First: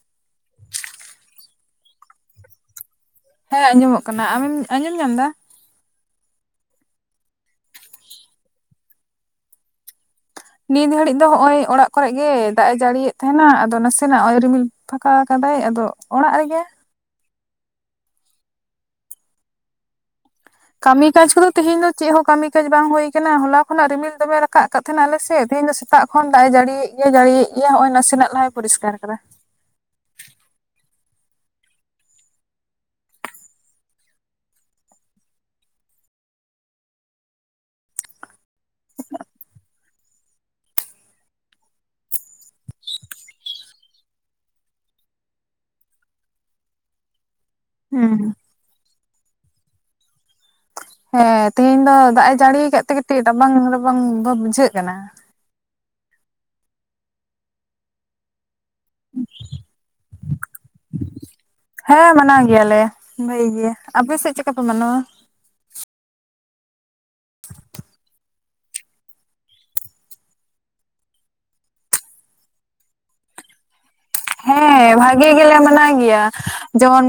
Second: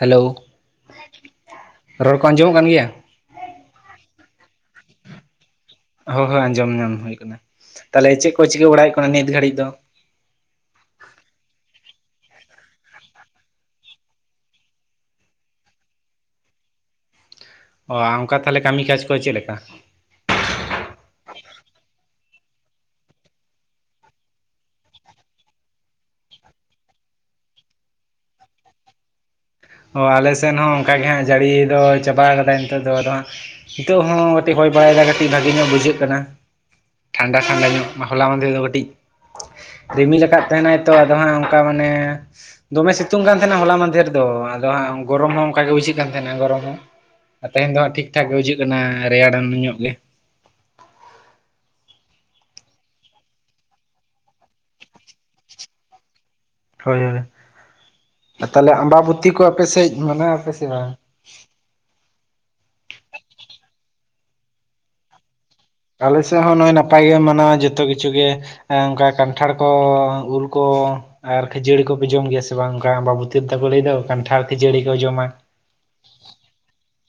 Hello ᱨᱚᱲ ᱠᱚ ᱟᱸᱡᱚᱢᱚᱜ ᱠᱟᱱ ᱜᱮᱭᱟ ᱾ ᱦᱮᱸ ᱟᱸᱡᱚᱢᱚᱜ ᱠᱟᱱᱟ ᱟᱢᱮᱢ ᱟᱸᱡᱚᱢ ᱧᱟᱢ ᱮᱫᱟ ᱾ ᱦᱳ ᱦᱳ ᱟᱸᱡᱚᱢ ᱧᱟᱢ ᱦᱩᱭ ᱟᱠᱟᱱᱟ ᱛᱟᱦᱚᱞᱮ ᱪᱮᱫ ᱠᱚ ᱪᱤᱠᱟᱹ ᱵᱟᱲᱟᱭ ᱮᱫ ᱠᱟᱱᱟ ᱱᱤᱛ ᱜᱷᱟᱹᱲᱤᱡ ᱫᱚ ᱾ ᱱᱤᱛ ᱜᱷᱟᱲᱤᱡ ᱫᱚ ᱱᱚᱜ ᱚᱭ ᱚᱲᱟᱜ ᱠᱚᱨᱮ ᱜᱮ ᱫᱟᱜ ᱮ ᱡᱟᱹᱲᱤᱭᱮᱫ ᱛᱟᱦᱮᱱᱟ ᱟᱫᱚ ᱱᱟᱥᱮᱱᱟᱜ ᱱᱚᱜ ᱚᱭ ᱨᱤᱢᱤᱞ ᱾ ᱯᱷᱟᱠᱟ ᱟᱠᱟᱫᱟᱭ ᱟᱫᱚ ᱚᱲᱟᱜ ᱨᱮᱜᱮ ᱾ ᱚᱱᱠᱟ ᱛᱟᱦᱚᱞᱮ ᱠᱟᱹᱢᱤ ᱠᱟᱡᱽ ᱠᱚ ᱪᱮᱫ ᱞᱮᱠᱟ ᱾ ᱠᱟᱹᱢᱤ ᱠᱟᱡ ᱠᱚᱫᱚ ᱛᱮᱦᱮᱧ ᱫᱚ ᱪᱮᱫ ᱦᱚᱸ ᱠᱟᱹᱢᱤ ᱠᱟᱡ ᱵᱟᱝ ᱦᱳᱭ ᱟᱠᱟᱱᱟ ᱦᱚᱞᱟ ᱠᱷᱚᱱᱟᱜ ᱨᱤᱢᱤᱞ ᱫᱚᱢᱮ ᱨᱟᱠᱟᱵ ᱟᱠᱟᱫ ᱾ ᱛᱮᱦᱮᱱᱚ ᱟᱞᱮᱥᱮᱫ ᱛᱮᱦᱤᱧ ᱫᱚ ᱥᱮᱛᱟᱜ ᱠᱷᱚᱱ ᱫᱟᱜ ᱮ ᱡᱟᱹᱲᱤ ᱮᱛ ᱜᱮᱭᱟ ᱡᱟᱹᱲᱤ ᱮᱛ ᱜᱮᱭᱟ ᱱᱚᱜᱼᱚᱭ ᱱᱟᱥᱮᱱᱟᱜ ᱞᱟᱦᱟᱭ ᱯᱚᱨᱤᱥᱠᱟᱨ ᱟᱠᱟᱫᱟ ᱾ ᱚ ᱟᱞᱮᱥᱮᱫ ᱦᱚᱸ ᱚᱱᱠᱟ ᱜᱮ ᱦᱟᱸᱜ ᱡᱟᱹᱲᱤ ᱫᱚ ᱪᱟᱵᱟ ᱠᱟᱫᱟᱭ ᱱᱤᱛᱚᱜ ᱫᱚ ᱟᱫᱚ ᱦᱟᱸᱜ ᱾ ᱱᱤᱛᱚᱜ ᱦᱚᱸ ᱠᱟᱹᱴᱤᱡ ᱦᱚᱭ ᱵᱟᱲᱟᱭᱮᱫᱟ ᱠᱟᱹᱴᱤᱡ ᱵᱷᱟᱜᱤ ᱧᱚᱜ ᱵᱩᱡᱷᱟᱹᱜ ᱠᱟᱱᱟ ᱴᱷᱟᱱᱰᱟ ᱴᱷᱟᱱᱰᱟ ᱧᱚᱜ ᱾ ᱦᱚᱞᱟ ᱢᱟᱫᱷᱮᱨ ᱫᱚ ᱠᱟᱹᱴᱤᱡ ᱾ ᱨᱤᱢᱤᱞ ᱟᱠᱟᱫ ᱛᱟᱦᱮᱱᱟᱭ ᱛᱚ ᱟᱫᱚ ᱦᱟᱸᱜ ᱚᱱᱠᱟ ᱢᱟᱱᱮ ᱫᱚᱢᱮ ᱥᱤᱛᱩᱝ ᱠᱟᱱ ᱛᱟᱦᱮᱱᱟ ᱦᱚᱞᱟ ᱢᱟᱫᱷᱮᱨ ᱫᱚ ᱾ ᱟᱫᱚ ᱦᱟᱜ ᱜᱚᱨᱚᱢ ᱦᱚᱸ ᱚᱱᱠᱟ ᱜᱮ ᱵᱩᱡᱷᱟᱹᱜ ᱠᱟᱱ ᱛᱟᱦᱮᱱᱟ ᱜᱚᱨᱚᱢ ᱦᱚᱸ ᱛᱮᱦᱮᱧ ᱫᱚ ᱴᱷᱤᱠ ᱦᱩᱸ ᱴᱷᱟᱠ ᱜᱮ ᱵᱩᱡᱩᱜ ᱾ ᱠᱟᱱᱟ ᱨᱮᱭᱟᱲᱟᱱ ᱧᱚᱜ ᱜᱮ ᱾ ᱦᱮᱸ ᱛᱮᱤᱦᱮᱧ ᱫᱚ ᱫᱟᱜ ᱮ ᱡᱟᱹᱲᱤ ᱟᱠᱟᱫ ᱛᱮ ᱠᱟᱹᱴᱤᱡ ᱨᱟᱵᱟᱝ ᱨᱟᱵᱟᱝ ᱫᱚ ᱵᱩᱡᱷᱟᱹᱜ ᱠᱟᱱᱟ ᱾ ᱦᱳᱭ ᱦᱳᱭ ᱛᱟᱦᱚᱞᱮ ᱟᱢᱵᱟᱵᱛᱤ ᱠᱚ ᱟᱯᱮ ᱥᱮᱫ ᱢᱟᱱᱟᱣ ᱟᱯᱮ ᱥᱮ ᱵᱟᱝ ᱾ ᱦᱮᱸ ᱢᱟᱱᱟᱣ ᱜᱮᱭᱟᱞᱮ ᱵᱷᱟᱹᱜᱤ ᱜᱮ ᱟᱯᱮ ᱥᱮᱫ ᱪᱮᱫ ᱞᱮᱠᱟ ᱯᱮ ᱢᱟᱱᱟᱣ ᱟ ᱾ ᱟᱞᱮ ᱥᱮᱫ ᱦᱚᱸ ᱱᱚᱜᱼᱭ ᱱᱟᱯᱟᱭ ᱜᱮ ᱢᱟᱱᱟᱣᱟ ᱡᱚᱛᱚ ᱠᱤᱪᱷᱩ ᱜᱮ ᱾ ᱦᱮᱸ ᱚᱱᱠᱟ ᱠᱟᱱᱴᱷᱟᱲ ᱠᱚ ᱩᱞ ᱠᱚ ᱾ ᱟᱨ ᱠᱷᱟᱹᱡᱟᱹᱲᱤ ᱠᱚᱯᱮ ᱡᱚᱢ ᱜᱮᱭᱟ ᱥᱮ ᱵᱟᱝ ᱠᱟ ᱟᱢᱵᱟᱵᱩᱛᱤ ᱨᱮ ᱫᱚᱠᱚ ᱞᱟᱹᱭ ᱫᱚ ᱾ ᱦᱮᱸ ᱵᱷᱟᱜᱤ ᱜᱮ ᱞᱮ ᱢᱟᱱᱟᱣ ᱜᱮᱭᱟ ᱾ ᱡᱮᱢᱚᱱ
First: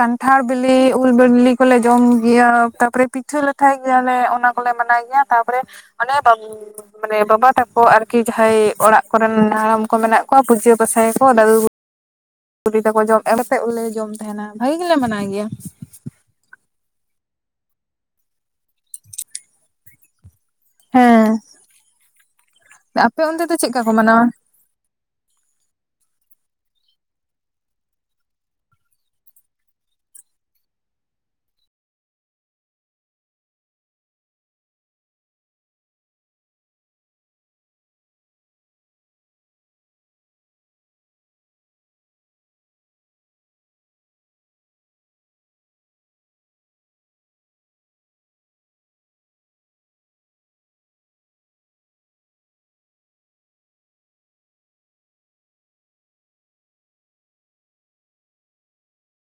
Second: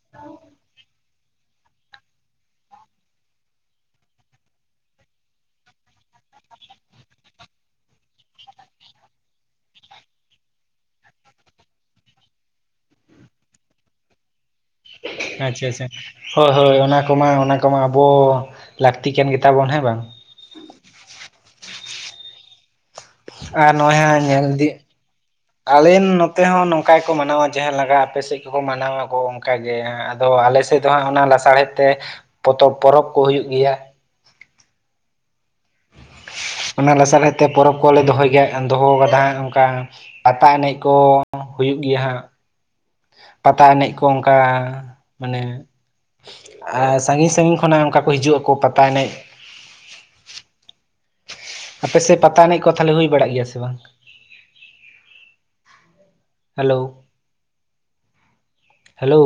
ᱠᱟᱱᱴᱷᱟᱲ ᱵᱤᱞᱤ ᱩᱞ ᱵᱤᱞᱤ ᱠᱚᱞᱮ ᱡᱚᱢ ᱜᱮᱭᱟ ᱛᱟᱯᱚᱨᱮ ᱾ ᱯᱤᱴᱷᱟᱹ ᱞᱟᱴᱷᱟᱭ ᱜᱮᱭᱟᱞᱮ ᱚᱱᱟ ᱠᱚᱞᱮ ᱢᱟᱱᱟᱣ ᱜᱮᱭᱟ ᱛᱟᱯᱚᱨᱮ ᱚᱱᱮ᱾ ᱢᱟᱱᱮ ᱵᱟᱵᱟ ᱛᱟᱠᱚ ᱟᱨᱠᱤ ᱡᱟᱦᱟᱸᱭ ᱚᱲᱟᱜ ᱠᱚᱨᱮᱱ ᱦᱟᱲᱟᱢ ᱠᱚ ᱢᱮᱱᱟᱜ ᱠᱚᱣᱟ ᱯᱩᱡᱟᱹ ᱯᱟᱥᱟ ᱭᱟᱠᱚ ᱫᱟᱹᱫᱩ ᱾ ᱠᱩᱴᱤ ᱛᱟᱠᱚ ᱡᱚᱢ ᱮᱢᱛᱮᱫᱮ ᱡᱚᱢ ᱛᱟᱦᱮᱱᱟ ᱾ ᱵᱷᱟᱜᱮ ᱜᱮᱞᱮ ᱢᱟᱱᱟᱣ ᱜᱮᱭᱟ ᱟᱪᱷᱟ ᱟᱪᱷᱟ ᱾ ᱦᱳᱭ ᱦᱳᱭ ᱚᱱᱟ ᱠᱚᱢᱟ ᱚᱱᱟ ᱠᱚᱢᱟ ᱟᱵᱚ ᱞᱟᱹᱠᱛᱤ ᱠᱟᱱ ᱜᱮ ᱛᱟᱵᱚᱱ ᱦᱮᱸ ᱵᱟᱝ ᱾ ᱦᱮᱸ ᱟᱯᱮ ᱚᱱᱛᱮ ᱫᱚ ᱟᱨ ᱪᱮᱫᱠᱟ ᱠᱚ ᱱᱚᱜᱼᱚᱭ ᱢᱟᱱᱟᱣᱟ ᱧᱮᱞ ᱤᱫᱤ ᱟᱞᱮᱱ ᱱᱚᱛᱮ ᱦᱚᱸ ᱱᱚᱝᱠᱟ ᱜᱮᱠᱚ ᱢᱟᱱᱟᱣᱟ ᱡᱟᱦᱟᱸᱮᱠᱟ ᱟᱯᱮ ᱥᱮᱫ ᱠᱚᱠᱚ ᱢᱟᱱᱟᱣᱟ ᱠᱚ ᱚᱱᱠᱟ ᱜᱮ ᱟᱫᱚ ᱟᱞᱮᱮᱥᱮᱫ ᱫᱚ ᱦᱟᱸᱜ ᱚᱱᱟ ᱞᱟᱥᱟᱲᱦᱮᱫ ᱛᱮ ᱯᱚᱛᱚᱵ ᱯᱚᱨᱚᱵᱽ ᱠᱚ ᱦᱩᱭᱩᱜ ᱜᱮᱭᱟ ᱚᱱᱟ ᱞᱟᱥᱟᱨᱦᱮᱫ ᱛᱮ ᱯᱚᱨᱚᱵᱽ ᱠᱚᱞᱮ ᱫᱚᱦᱚᱭ ᱜᱮᱭᱟ ᱦᱟᱜᱠᱷᱟᱱ ᱫᱚᱦᱚ ᱠᱟᱫᱟ ᱦᱟᱸᱜ ᱚᱱᱠᱟ ᱯᱟᱛᱟ ᱮᱱᱮᱡ ᱠᱚ ᱦᱩᱭᱩᱜ ᱜᱮᱭᱟ ᱦᱟᱸᱜ ᱯᱟᱛᱟ ᱮᱱᱮᱡ ᱠᱚ ᱚᱱᱠᱟ ᱢᱟᱱᱮ ᱟᱨ ᱥᱟᱺᱜᱤᱧ ᱥᱟᱺᱜᱤᱧ ᱠᱷᱚᱱᱟᱜ ᱚᱱᱠᱟ ᱠᱚ ᱦᱤᱡᱩᱜ ᱟᱠᱚ ᱯᱟᱛᱟ ᱮᱱᱮᱡ ᱟᱯᱮ ᱥᱮᱫ ᱯᱟᱛᱟ ᱮᱱᱮᱡ ᱠᱚ ᱛᱟᱦᱮᱞᱮ ᱦᱩᱭ ᱵᱟᱲᱟᱜ ᱜᱮᱭᱟ ᱥᱮ ᱵᱟᱝ ᱦᱮᱞᱳ ᱦᱮᱞᱳ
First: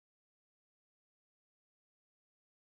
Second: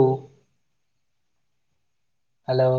ᱦᱮᱞᱳ